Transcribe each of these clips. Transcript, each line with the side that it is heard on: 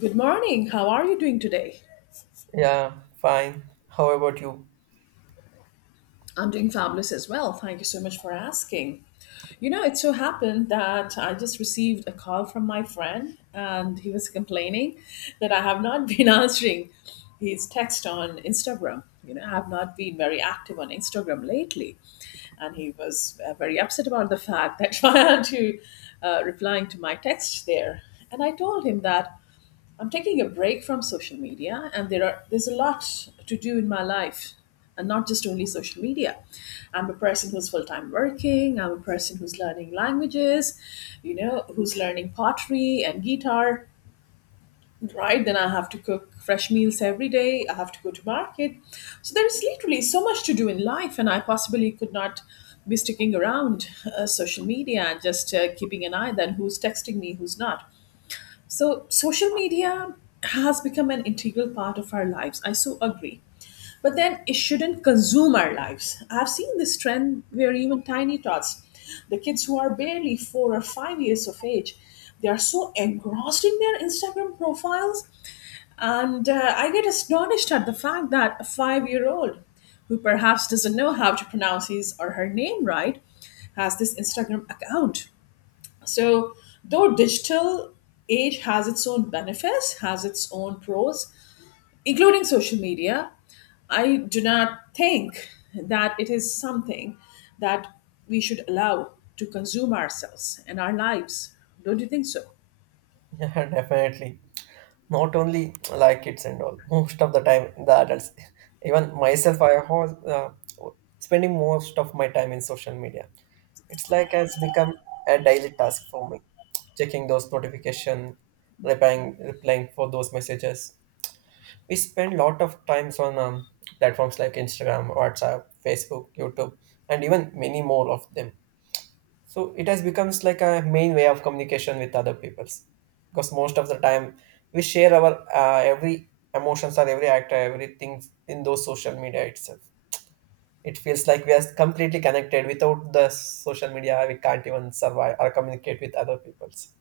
left: Good morning. How are you doing today?
right: Yeah, fine. How about you?
left: I'm doing fabulous as well. Thank you so much for asking. You know, it so happened that I just received a call from my friend and he was complaining that I have not been answering his text on Instagram. You know, I have not been very active on Instagram lately. And he was very upset about the fact that I had to replying to my text there. And I told him that I'm taking a break from social media, and there's a lot to do in my life, and not just only social media. I'm a person who's full time working. I'm a person who's learning languages, you know, who's learning pottery and guitar. Right, then I have to cook fresh meals every day. I have to go to market. So there's literally so much to do in life, and I possibly could not be sticking around social media and just keeping an eye then who's texting me, who's not. So, social media has become an integral part of our lives. I so agree. But then it shouldn't consume our lives. I've seen this trend where even tiny tots, the kids who are barely 4 or 5 years of age, they are so engrossed in their Instagram profiles. And I get astonished at the fact that a 5 year old who perhaps doesn't know how to pronounce his or her name right has this Instagram account. So, though digital age has its own benefits, has its own pros, including social media, I do not think that it is something that we should allow to consume ourselves and our lives. Don't you think so?
right: Yeah, definitely. Not only like kids and all, most of the time the adults, even myself, I was spending most of my time in social media. It's like has become a daily task for me, checking those notification, replying for those messages. We spend lot of times on platforms like Instagram, WhatsApp, Facebook, YouTube, and even many more of them. So it has becomes like a main way of communication with other peoples because most of the time we share our every emotions or every act or everything in those social media itself. It feels like we are completely connected. Without the social media we can't even survive or communicate with other peoples.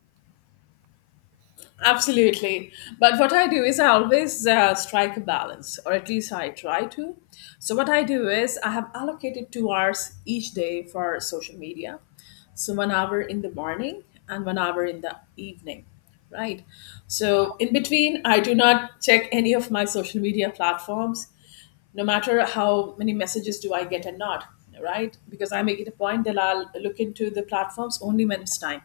left: Absolutely. But what I do is I always strike a balance, or at least I try to. So, what I do is I have allocated 2 hours each day for social media. So, 1 hour in the morning and 1 hour in the evening, right? So, in between, I do not check any of my social media platforms no matter how many messages do I get or not, right? Because I make it a point that I'll look into the platforms only when it's time.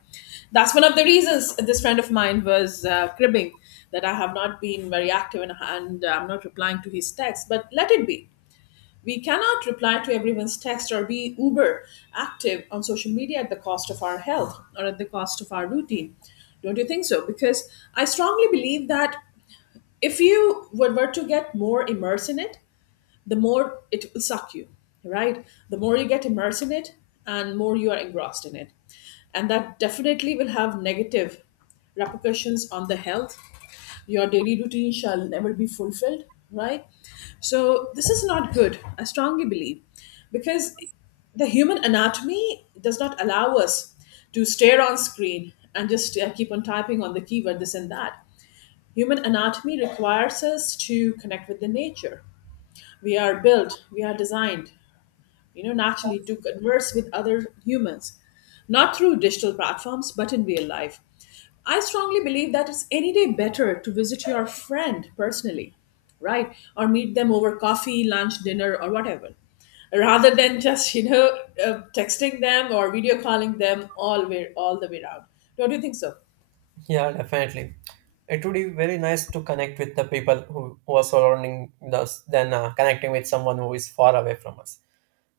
left: That's one of the reasons this friend of mine was cribbing that I have not been very active and I'm not replying to his texts. But let it be. We cannot reply to everyone's text or be uber active on social media at the cost of our health or at the cost of our routine. Don't you think so? Because I strongly believe that if you were to get more immersed in it, the more it will suck you, right? The more you get immersed in it and more you are engrossed in it. And that definitely will have negative repercussions on the health. Your daily routine shall never be fulfilled, right? So this is not good, I strongly believe, because the human anatomy does not allow us to stare on screen and just keep on typing on the keyword this and that. Human anatomy requires us to connect with the nature. We are built, we are designed, you know, naturally to converse with other humans, not through digital platforms, but in real life. I strongly believe that it's any day better to visit your friend personally, right? Or meet them over coffee, lunch, dinner, or whatever, rather than just, you know, texting them or video calling them all the way around. Don't you think so?
right: Yeah, definitely. It would be very nice to connect with the people who are surrounding us than connecting with someone who is far away from us,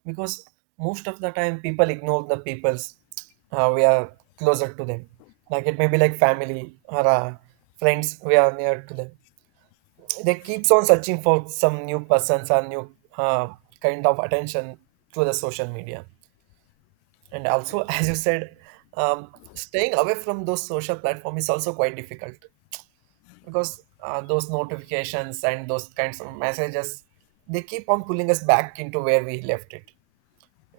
right: because most of the time people ignore the peoples we are closer to them, like it may be like family or friends we are near to them. They keeps on searching for some new persons or new kind of attention through the social media. And also, as you said, staying away from those social platform is also quite difficult, because those notifications and those kinds of messages, they keep on pulling us back into where we left it.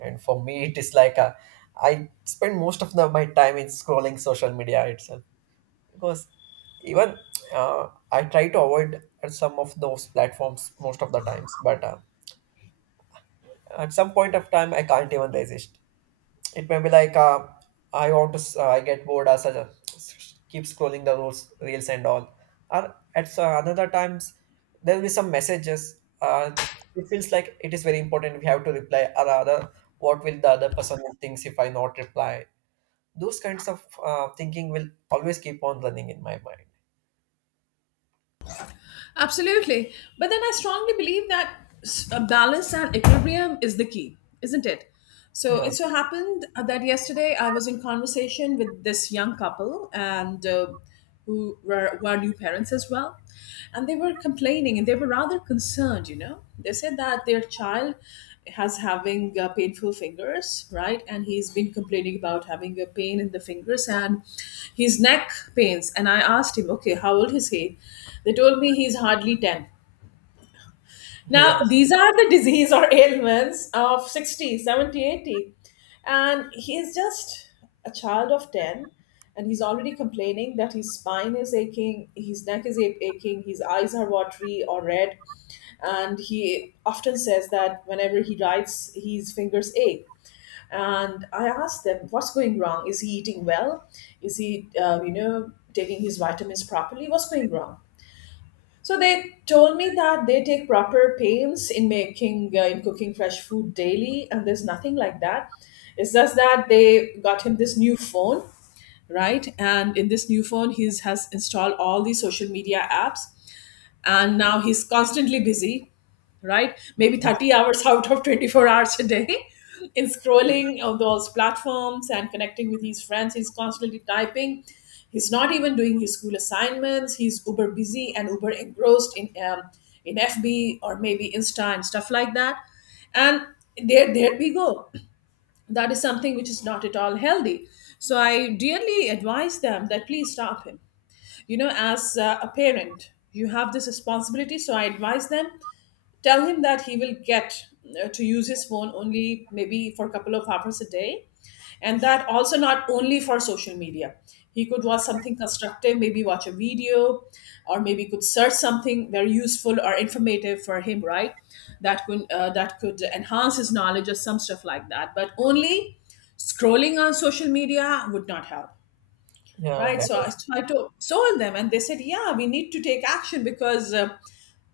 right: And for me it is I spend most of my time in scrolling social media itself. Because even I try to avoid some of those platforms most of the times, but at some point of time I can't even resist. It may be like I want to s- I get bored as I keep scrolling the reels and all, or at another times there will be some messages. It feels like it is very important, we have to reply, or rather, what will the other person thinks if I not reply. Those kinds of thinking will always keep on running in my mind.
left: Absolutely. But then I strongly believe that a balance and equilibrium is the key, isn't it? So
right: Yeah,
left: it so happened that yesterday I was in conversation with this young couple and who are new parents as well. And they were completely complaining and they were rather concerned. You know, they said that their child has having painful fingers, right? And he's been complaining about having a pain in the fingers and his neck pains. And I asked him, okay, how old is he? They told me he's hardly 10.
right: yeah,
left: Now, these are the disease or ailments of 60, 70, 80, and he is just a child of 10, and he's already complaining that his spine is aching, his neck is aching, his eyes are watery or red. And he often says that whenever he writes, his fingers ache. And I asked them, what's going wrong? Is he eating well? Is he, you know, taking his vitamins properly? What's going wrong? So they told me that they take proper pains in making in cooking fresh food daily, and there's nothing like that. It's just that they got him this new phone, right? And in this new phone, he's has installed all these social media apps, and now he's constantly busy, right? Maybe 30 hours out of 24 hours a day in scrolling on those platforms and connecting with his friends. He's constantly typing, he's not even doing his school assignments. He's uber busy and uber engrossed in fb or maybe insta and stuff like that. And there we go, that is something which is not at all healthy. So I dearly advise them that please stop him. You know, as a parent you have this responsibility, so I advise them, tell him that he will get to use his phone only maybe for a couple of hours a day, and that also not only for social media. He could watch something constructive, maybe watch a video, or maybe could search something very useful or informative for him, right? That could that could enhance his knowledge or some stuff like that, but only scrolling on social media would not help.
right: yeah,
left: Right? So I
right: definitely.
left: tried to extol them, and they said, "Yeah, we need to take action because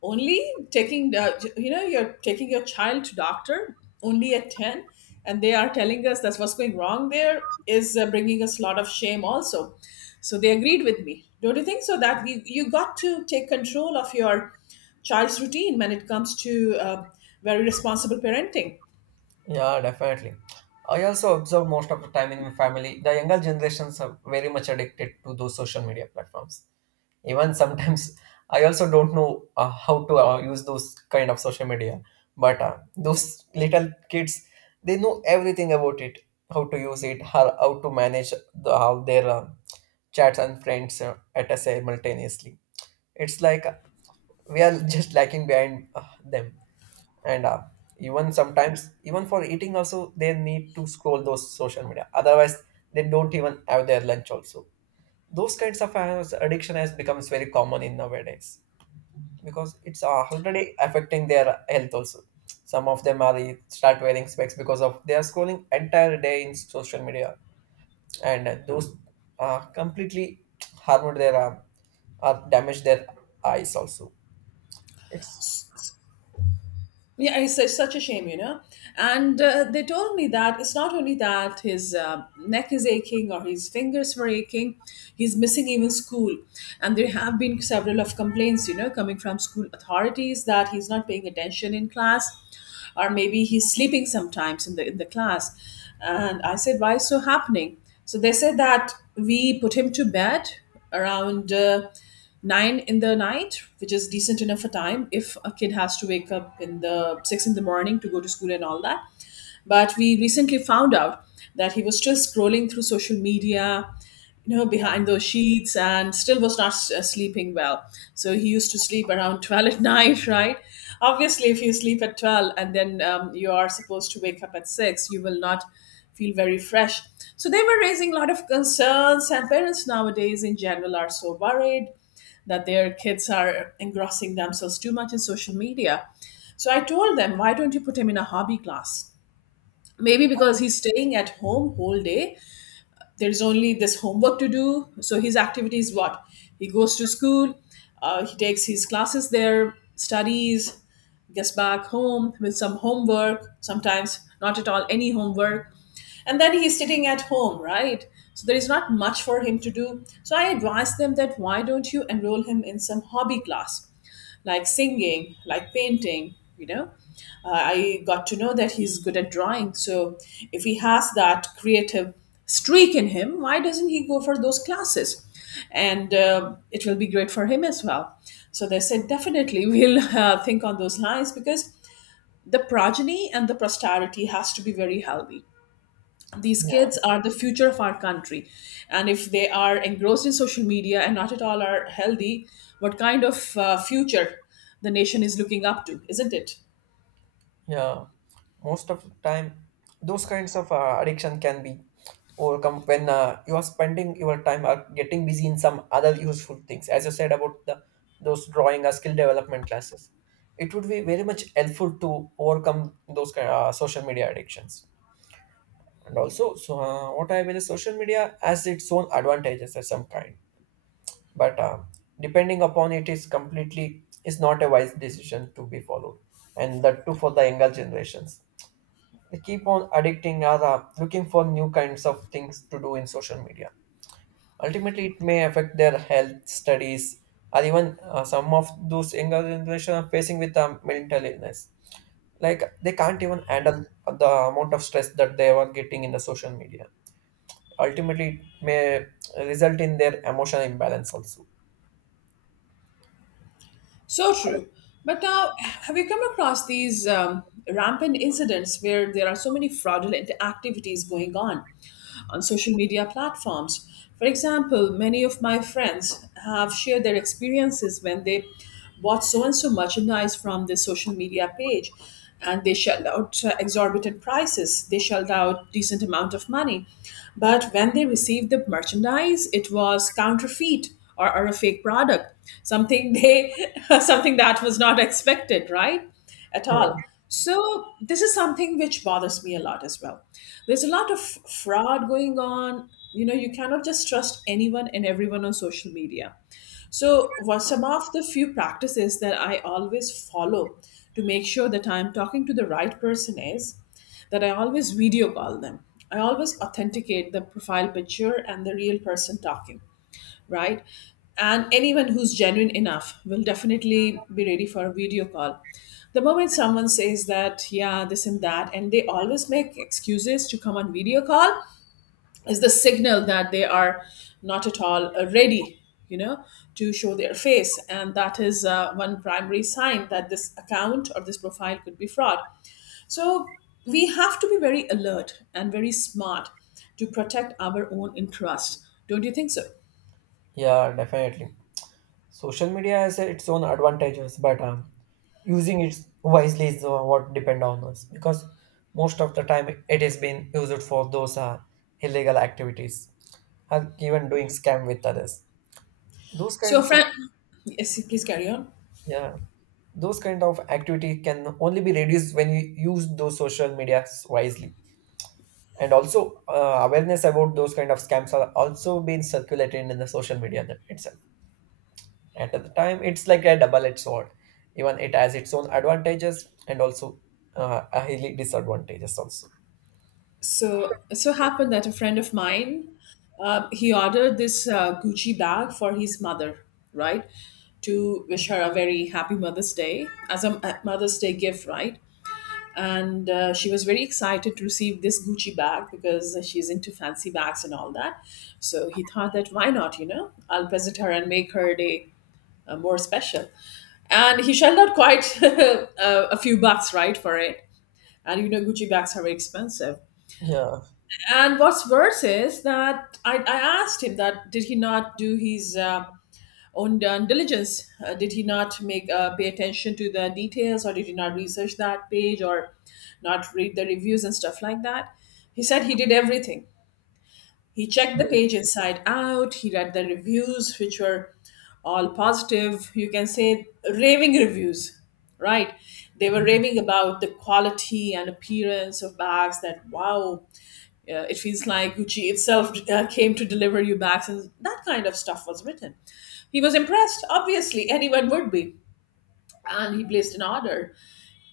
left: only taking the, you know, you're taking your child to doctor only at 10, and they are telling us that's what's going wrong. There is bringing us a lot of shame, also." So they agreed with me. Don't you think so? That you got to take control of your child's routine when it comes to very responsible parenting.
right: Yeah, definitely. I also observe most of the time in my family, the younger generations are very much addicted to those social media platforms. Even sometimes, I also don't know how to use those kind of social media. But those little kids, they know everything about it, how to use it, how to manage how their chats and friends at a simultaneously. It's like we are just lacking behind them. And even sometimes even for eating also they need to scroll those social media, otherwise they don't even have their lunch also. Those kinds of addiction has becomes very common in nowadays, because it's already affecting their health also. Some of them are start wearing specs because of they are scrolling entire day in social media, and those completely harmed their or damage their eyes also. It's
left: Yeah, it's such a shame, you know. And they told me that it's not only that his neck is aching or his fingers were aching, he's missing even school. And there have been several of complaints, you know, coming from school authorities that he's not paying attention in class, or maybe he's sleeping sometimes in the class. And I said, why is so happening? So they said that we put him to bed around. Nine in the night, which is decent enough a time if a kid has to wake up in the six in the morning to go to school and all that. But we recently found out that he was still scrolling through social media, you know, behind those sheets and still was not sleeping well. So he used to sleep around 12 at night, right? Obviously, if you sleep at 12 and then you are supposed to wake up at 6, you will not feel very fresh. So they were raising a lot of concerns, and parents nowadays in general are so worried that their kids are engrossing themselves too much in social media. So I told them, why don't you put him in a hobby class? Maybe because he's staying at home whole day. There's only this homework to do. So his activity is what? He goes to school, he takes his classes there, studies, gets back home with some homework, sometimes not at all any homework. And then he's sitting at home, right? So there is not much for him to do. So I advise them that why don't you enroll him in some hobby class? Like singing, like painting. You know, I got to know that he's good at drawing. So if he has that creative streak in him, why doesn't he go for those classes? And it will be great for him as well. So they said definitely we'll think on those lines because the progeny and the posterity has to be very healthy. These
right: yeah,
left: kids are the future of our country, and if they are engrossed in social media and not at all are healthy, what kind of future the nation is looking up to, isn't it?
right: yeah, most of the time, those kinds of addiction can be overcome when you are spending your time or getting busy in some other useful things. As you said about the those drawing or skill development classes, it would be very much helpful to overcome those kind social media addictions. And also, so what I mean is, social media has its own advantages of some kind, but depending upon it is completely is not a wise decision to be followed, and that too for the younger generations. They keep on addicting or looking for new kinds of things to do in social media. Ultimately, it may affect their health, studies, or even some of those younger generation are facing with mental illness. Like they can't even handle the amount of stress that they were getting in the social media. Ultimately, it may result in their emotional imbalance also.
left: So true. But now, have you come across these rampant incidents where there are so many fraudulent activities going on social media platforms? For example, many of my friends have shared their experiences when they bought so and so merchandise from the social media page and they shelled out exorbitant prices, they shelled out decent amount of money, but when they received the merchandise it was counterfeit or a fake product, something they something that was not expected, right? At
right: Yeah,
left: all, so this is something which bothers me a lot as well. There's a lot of fraud going on, you know, you cannot just trust anyone and everyone on social media. So what some of the few practices that I always follow to make sure that I'm talking to the right person is that I always video call them. I always authenticate the profile picture and the real person talking, right? And anyone who's genuine enough will definitely be ready for a video call. The moment someone says that, yeah, this and that, and they always make excuses to come on video call, is the signal that they are not at all ready, you know, to show their face. And that is one primary sign that this account or this profile could be fraud. So we have to be very alert and very smart to protect our own interest. Don't you think so?
right: yeah, definitely. Social media has its own advantages, but using it wisely is what depend on us, because most of the time it has been used for those illegal activities, or even doing scam with others. Those
left: So a
right: kinds of
left: friend, yes, please carry on.
right: yeah, those kind of activity can only be reduced when you use those social medias wisely. And also, awareness about those kind of scams are also being circulated in the social media that itself. At the time it's like a double-edged sword. Even it has its own advantages, and also a highly disadvantages also.
left: So it so happened that a friend of mine, he ordered this Gucci bag for his mother, right, to wish her a very happy Mother's Day as a Mother's Day gift, right? And she was very excited to receive this Gucci bag because she's into fancy bags and all that. So he thought that, why not, you know, I'll present her and make her day more special. And he shelled out quite a few bucks, right, for it. And you know Gucci bags are very expensive.
right: Yeah,
left: And what's worse is that I asked him that did he not do his own done diligence, did he not make pay attention to the details, or did he not research that page or not read the reviews and stuff like that. He said he did everything. He checked the page inside out, he read the reviews which were all positive, you can say raving reviews, right? They were
right: yeah,
left: raving about the quality and appearance of bags that, wow, it feels like Gucci itself came to deliver you back. And that kind of stuff was written. He was impressed, obviously, anyone would be. And he placed an order.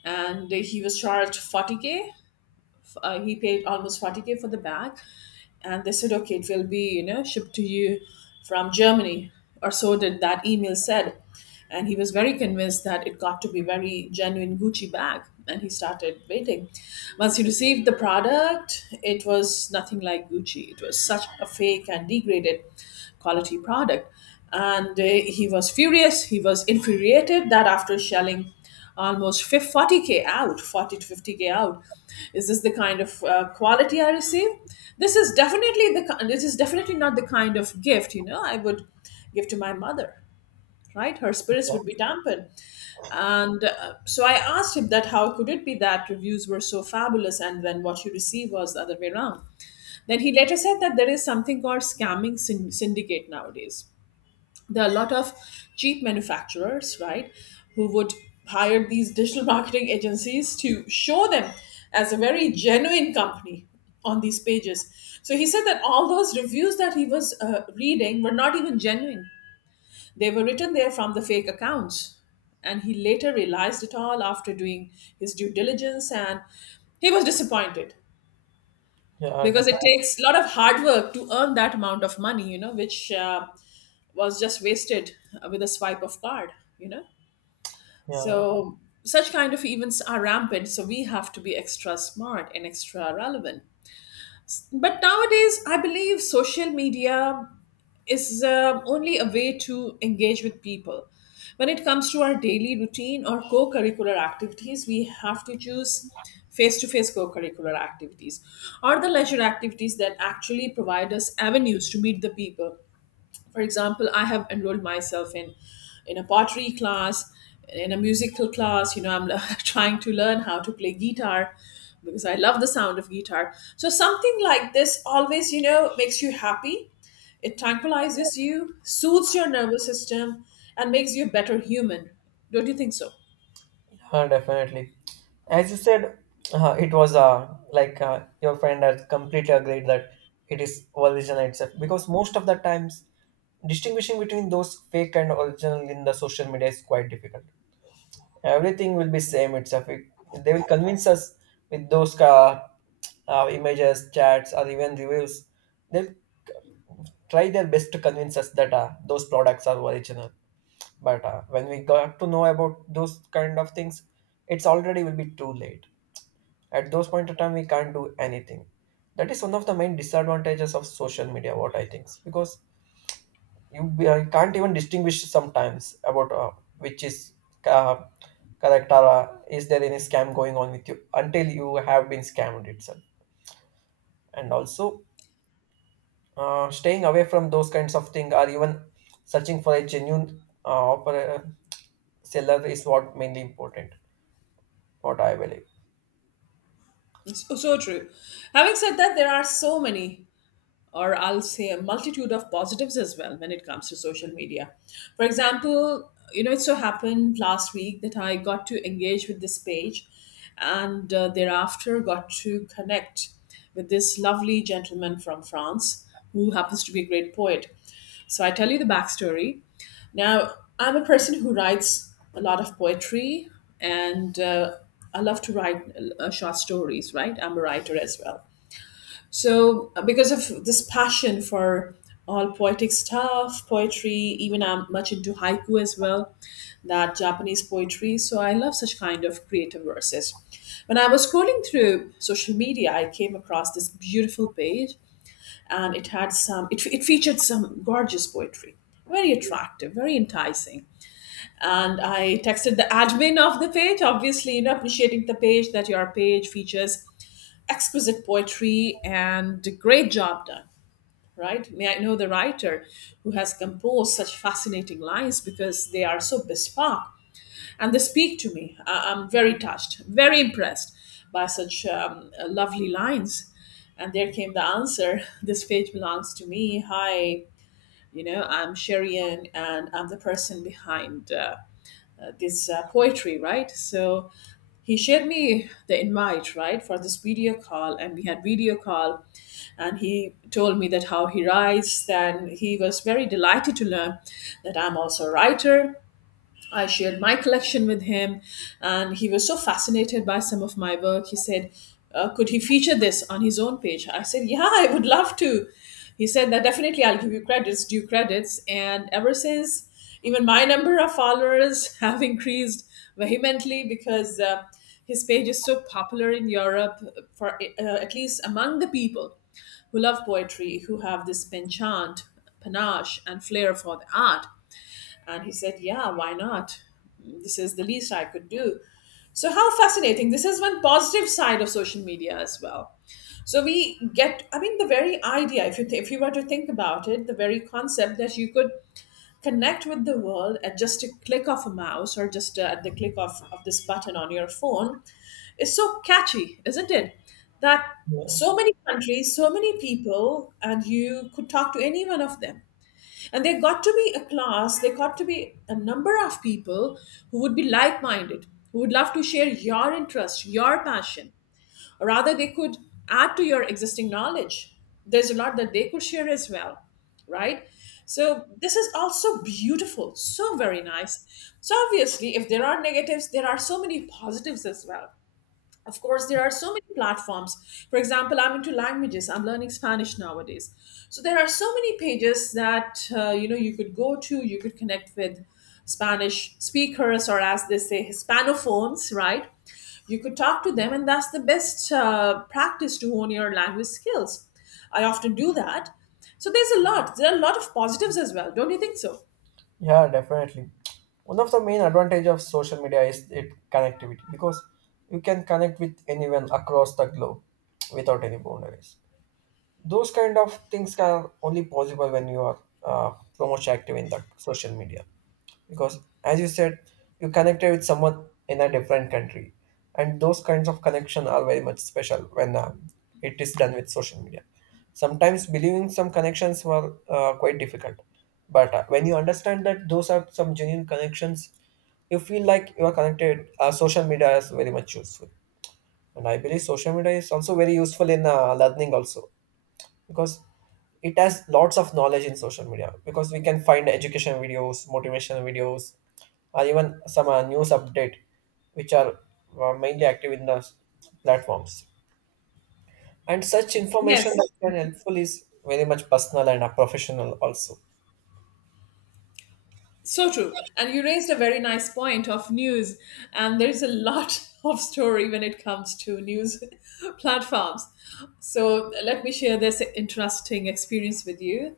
left: And he was charged 40K, he paid almost 40K for the bag, and they said, okay, it will be, you know, shipped to you from Germany, or so did that email said. And he was very convinced that it got to be very genuine Gucci bag, and he started waiting. Once he received the product, it was nothing like Gucci. It was such a fake and degraded quality product. And he was furious. He was infuriated that after shelling almost 40K out, 40 to 50K out, is this the kind of quality I receive? This is definitely not the kind of gift, you know, I would give to my mother. Right, her spirits would be dampened. And so I asked him that how could it be that reviews were so fabulous and then what you receive was the other way around. Then he later said that there is something called scamming syndicate nowadays. There are a lot of cheap manufacturers, right, who would hire these digital marketing agencies to show them as a very genuine company on these pages. So he said that all those reviews that he was reading were not even genuine. They were written there from the fake accounts. And he later realized it all after doing his due diligence, and he was disappointed,
right: yeah,
left: because it
right: definitely.
left: takes a lot of hard work to earn that amount of money, you know, which was just wasted with a swipe of card, you know.
right: Yeah,
left: So such kind of events are rampant, so we have to be extra smart and extra relevant. But nowadays I believe social media is only a way to engage with people. When it comes to our daily routine or co curricular activities, we have to choose face to face co curricular activities or the leisure activities that actually provide us avenues to meet the people. For example, I have enrolled myself in a pottery class, in a musical class, you know, I'm trying to learn how to play guitar because I love the sound of guitar. So something like this always, you know, makes you happy. It tranquilizes you, soothes your nervous system, and makes you a better human. Don't you think so?
right: yeah, definitely. As you said, it was like, your friend has completely agreed that it is original itself, because most of the times distinguishing between those fake and original in the social media is quite difficult. Everything will be same itself. They will convince us with those images, chats, or even reviews. They'll try their best to convince us that those products are original. But when we got to know about those kind of things, it's already will be too late. At those point of time we can't do anything. That is one of the main disadvantages of social media, what I think. Because you can't even distinguish sometimes about which is uh, correct, or is there any scam going on with you until you have been scammed itself. And also, staying away from those kinds of things, or even searching for a genuine offer, seller is what mainly important, what I believe.
left: It's so true. Having said that, there are so many, or I'll say a multitude of positives as well when it comes to social media. For example, you know, it so happened last week that I got to engage with this page and thereafter got to connect with this lovely gentleman from France who happens to be a great poet. So I tell you the backstory. Now, I'm a person who writes a lot of poetry, and I love to write short stories, right? I'm a writer as well. So, because of this passion for all poetic stuff, poetry, even I'm much into haiku as well, that Japanese poetry. So, I love such kind of creative verses. When I was scrolling through social media, I came across this beautiful page, and it had some, it featured some gorgeous poetry. Very attractive, very enticing. And I texted the admin of the page, obviously, you know, appreciating the page that your page features exquisite poetry and a great job done, right? May I know the writer who has composed such fascinating lines, because they are so bespoke and they speak to me. I'm very touched, very impressed by such lovely lines. And there came the answer, this page belongs to me. Hi. You know, I'm Sherian and I'm the person behind this poetry, right? So he shared me the invite, right, for this video call, and we had video call. And he told me that how he writes, and he was very delighted to learn that I'm also a writer. I shared my collection with him, and he was so fascinated by some of my work. He said, could he feature this on his own page? I said, yeah, I would love to. He said, that definitely I'll give you credits, due credits. And ever since, even my number of followers have increased vehemently, because his page is so popular in Europe, for at least among the people who love poetry, who have this penchant, panache, and flair for the art. And he said, yeah, why not? This is the least I could do. So, how fascinating. This is one positive side of social media as well. So, we get, I mean, the very idea, if you, if you were to think about it, the very concept that you could connect with the world at just a click of a mouse or just at the click of this button on your phone is so catchy, isn't it? That
right: Yeah,
left: so many countries, so many people, and you could talk to any one of them. And there got to be a class, there got to be a number of people who would be like minded, who would love to share your interest, your passion. Or rather, they could add to your existing knowledge. There's a lot that they could share as well, right? So, this is also beautiful, so very nice. So, obviously, if there are negatives, there are so many positives as well. Of course, there are so many platforms. For example, I'm into languages, I'm learning Spanish nowadays. So there are so many pages that, you know, you could go to, you could connect with Spanish speakers, or as they say, hispanophones, right? You could talk to them, and that's the best practice to hone your language skills. I often do that. So there are a lot of positives as well. Don't you think so?
right: yeah, definitely. One of the main advantage of social media is it connectivity, because you can connect with anyone across the globe without any boundaries. Those kind of things are only possible when you are so much active in the social media. Because as you said, you connected with someone in a different country, and those kinds of connection are very much special when it is done with social media. Sometimes believing some connections were quite difficult, but when you understand that those are some genuine connections, you feel like you are connected. Social media is very much useful. And I believe social media is also very useful in learning also, because it has lots of knowledge in social media. Because we can find education videos, motivational videos, or even some news update, which are mainly active in the platforms. And such information
left: Yes.
right: that can helpful is very much personal and professional also.
left: So true. And you raised a very nice point of news. And there's a lot of story when it comes to news platforms. So let me share this interesting experience with you.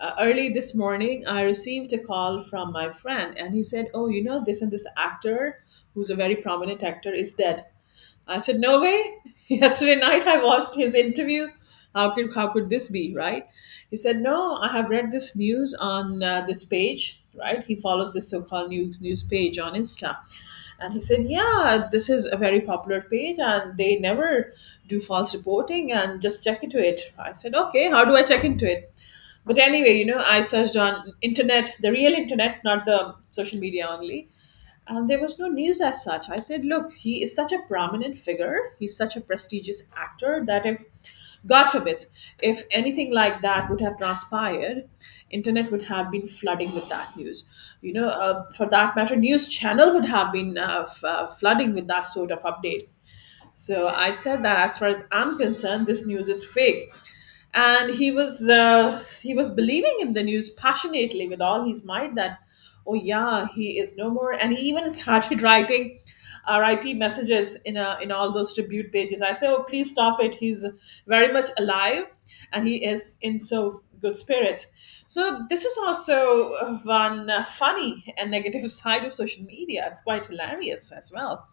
left: Early this morning, I received a call from my friend, and he said, oh, you know, this and this actor, who's a very prominent actor, is dead. I said, "No way." Yesterday night, I watched his interview. How could this be, right? He said, "No, I have read this news on this page, right?" He follows this so-called news page on Insta, and he said, "Yeah, this is a very popular page, and they never do false reporting. And just check into it." I said, "Okay, how do I check into it?" But anyway, I searched on internet, the real internet, not the social media only, and there was no news as such. I said, look, he is such a prominent figure. He's such a prestigious actor that if, God forbid, if anything like that would have transpired, internet would have been flooding with that news. For that matter, news channel would have been flooding with that sort of update. So I said that as far as I'm concerned, this news is fake. And he was believing in the news passionately with all his might that, oh yeah, he is no more. And he even started writing RIP messages in in all those tribute pages. I said, oh please stop it. He's very much alive, and he is in so good spirits. So this is also one funny and negative side of social media. It's quite hilarious as well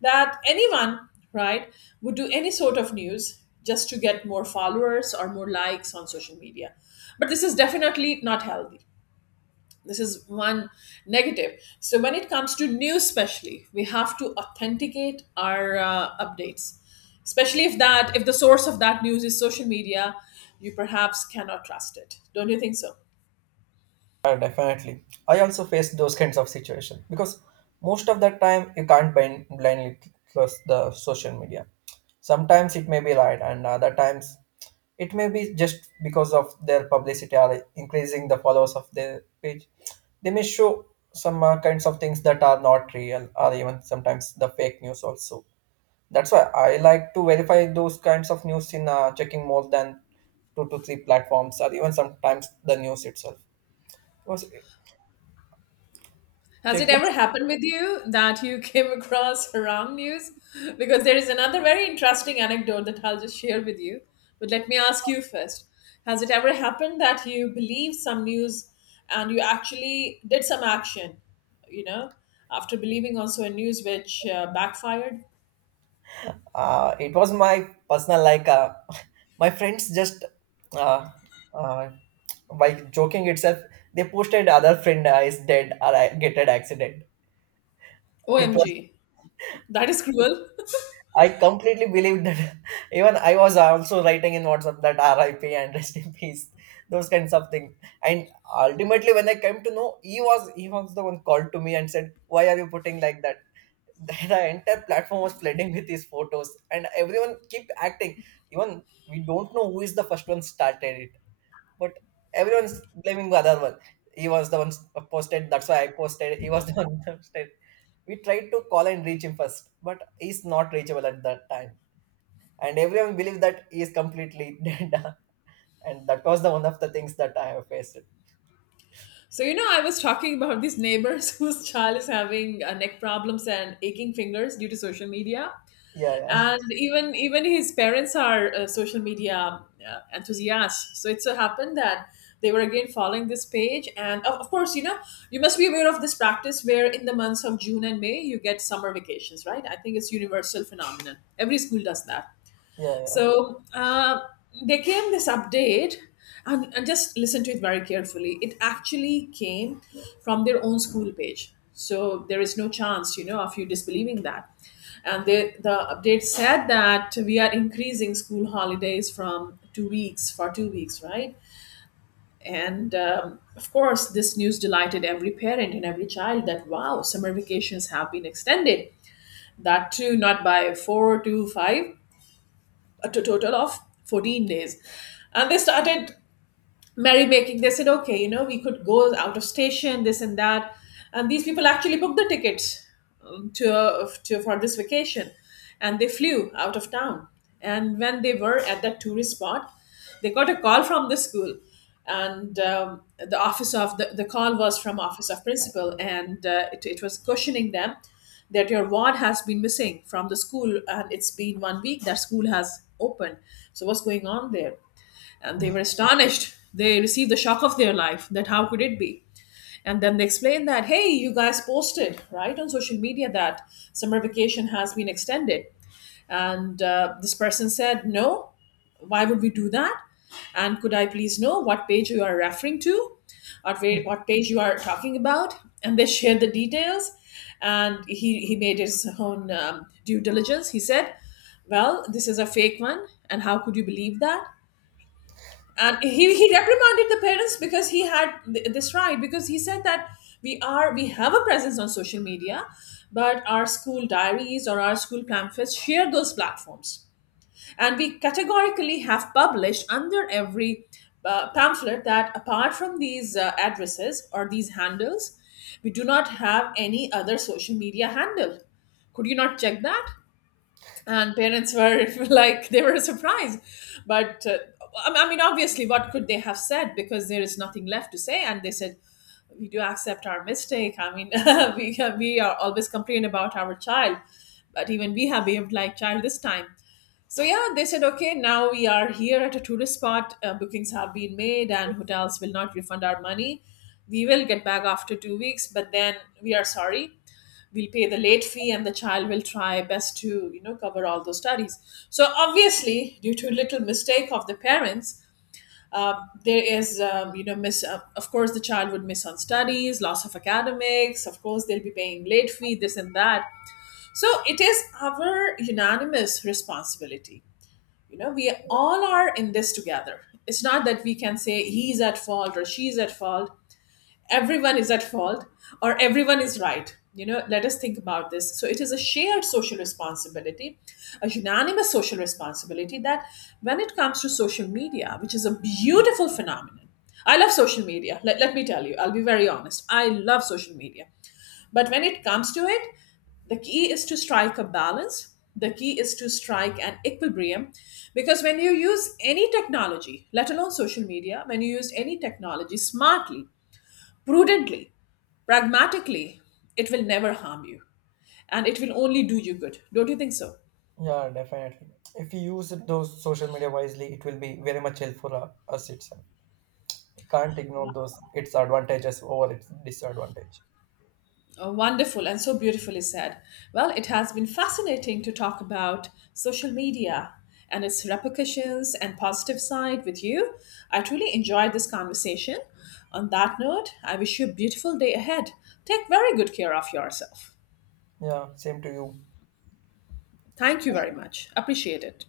left: that anyone, right, would do any sort of news just to get more followers or more likes on social media. But this is definitely not healthy. This is one negative. So, when it comes to news, especially, we have to authenticate our updates, especially if the source of that news is social media, you perhaps cannot trust it. Don't you think so?
right: Yeah, definitely. I also face those kinds of situation, because most of the time you can't blindly trust the social media. Sometimes it may be right, and other times it may be just because of their publicity or increasing the followers of their page. They may show some kinds of things that are not real, or even sometimes the fake news also. That's why I like to verify those kinds of news in checking more than two to three platforms, or even sometimes the news itself. Because
left: Has it
right: check it.
left: ever happened with you that you came across wrong news? Because there is another very interesting anecdote that I'll just share with you. But let me ask you first. Has it ever happened that you believed some news and you actually did some action, you know, after believing also a news which backfired?
right: It was my personal, like, my friends just uh, uh, by joking itself they posted other friend is dead or I get an accident. It was
left: OMG. That is cruel.
right: I completely believed that. Even I was also writing in WhatsApp that RIP and rest in peace, those kinds of things. And ultimately when I came to know, he was the one called to me and said, why are you putting like that? The the entire platform was flooding with his photos, and everyone kept acting. Even we don't know who is the first one started it, but everyone's blaming the other one. He was the one posted, that's why I posted he was the one posted. We tried to call and reach him first, but he's not reachable at that time, and everyone believed that he is completely dead. And that was the one of the things that I have faced.
left: So, you know, I was talking about these neighbors whose child is having neck problems and aching fingers due to social media.
right: Yeah, yeah,
left: And even his parents are social media enthusiasts. So it so happened that they were again following this page. And of course, you know, you must be aware of this practice where in the months of June and May you get summer vacations, right? I think it's universal phenomenon. Every school does that.
right: yeah,
left: So there came this update, and just listen to it very carefully. It actually came from their own school page. So there is no chance, you know, of you disbelieving that. The update said that we are increasing school holidays from 2 weeks for 2 weeks, right? And of course, this news delighted every parent and every child that wow, summer vacations have been extended. That too, not by four to five, total of 14 days. And they started merrymaking. They said, okay, you know, we could go out of station, this and that. And these people actually booked the tickets to for this vacation, and they flew out of town. And when they were at that tourist spot, they got a call from the school, and the call was from office of principal, and it was questioning them that your ward has been missing from the school and it's been 1 week that school has opened, so what's going on there. And they
right: yeah.
left: were astonished. They received the shock of their life that how could it be? And then they explained that, hey, you guys posted, right, on social media that summer vacation has been extended. And this person said, no, why would we do that? And could I please know what page you are referring to, or where, what page you are talking about? And they shared the details. And he made his own due diligence. He said, well, this is a fake one. And how could you believe that? And he reprimanded the parents because he had this right, because he said that we have a presence on social media, but our school diaries or our school pamphlets share those platforms, and we categorically have published under every pamphlet that apart from these addresses or these handles, we do not have any other social media handle. Could you not check that? And parents were like, they were surprised. But obviously, what could they have said, because there is nothing left to say? And they said, we do accept our mistake. I mean, we are always complain about our child, but even we have behaved like child this time. So yeah, they said, okay, now we are here at a tourist spot, bookings have been made and hotels will not refund our money. We will get back after 2 weeks, but then we are sorry, we'll pay the late fee and the child will try best to, you know, cover all those studies. So obviously, due to little mistake of the parents, uh, there is you know, miss of course the child would miss on studies, loss of academics. Of course, they'll be paying late fee, this and that. So it is our unanimous responsibility. You know, we all are in this together. It's not that we can say he's at fault or she's at fault. Everyone is at fault, or everyone is right. You know, let us think about this. So, it is a shared social responsibility, a unanimous social responsibility that when it comes to social media, which is a beautiful phenomenon, I love social media. Let me tell you, I'll be very honest. I love social media. But when it comes to it, the key is to strike a balance. The key is to strike an equilibrium, because when you use any technology, let alone social media, when you use any technology smartly, prudently, pragmatically, it will never harm you, and it will only do you good. Don't you think so?
right: Yeah, definitely. If you use those social media wisely, it will be very much helpful for us itself. You can't ignore those its advantages over its disadvantage.
left: Oh, wonderful and so beautifully said. Well, it has been fascinating to talk about social media and its repercussions and positive side with you. I truly enjoyed this conversation. On that note, I wish you a beautiful day ahead. Take very good care of yourself.
right: Yeah, same to you.
left: Thank you very much. Appreciate it.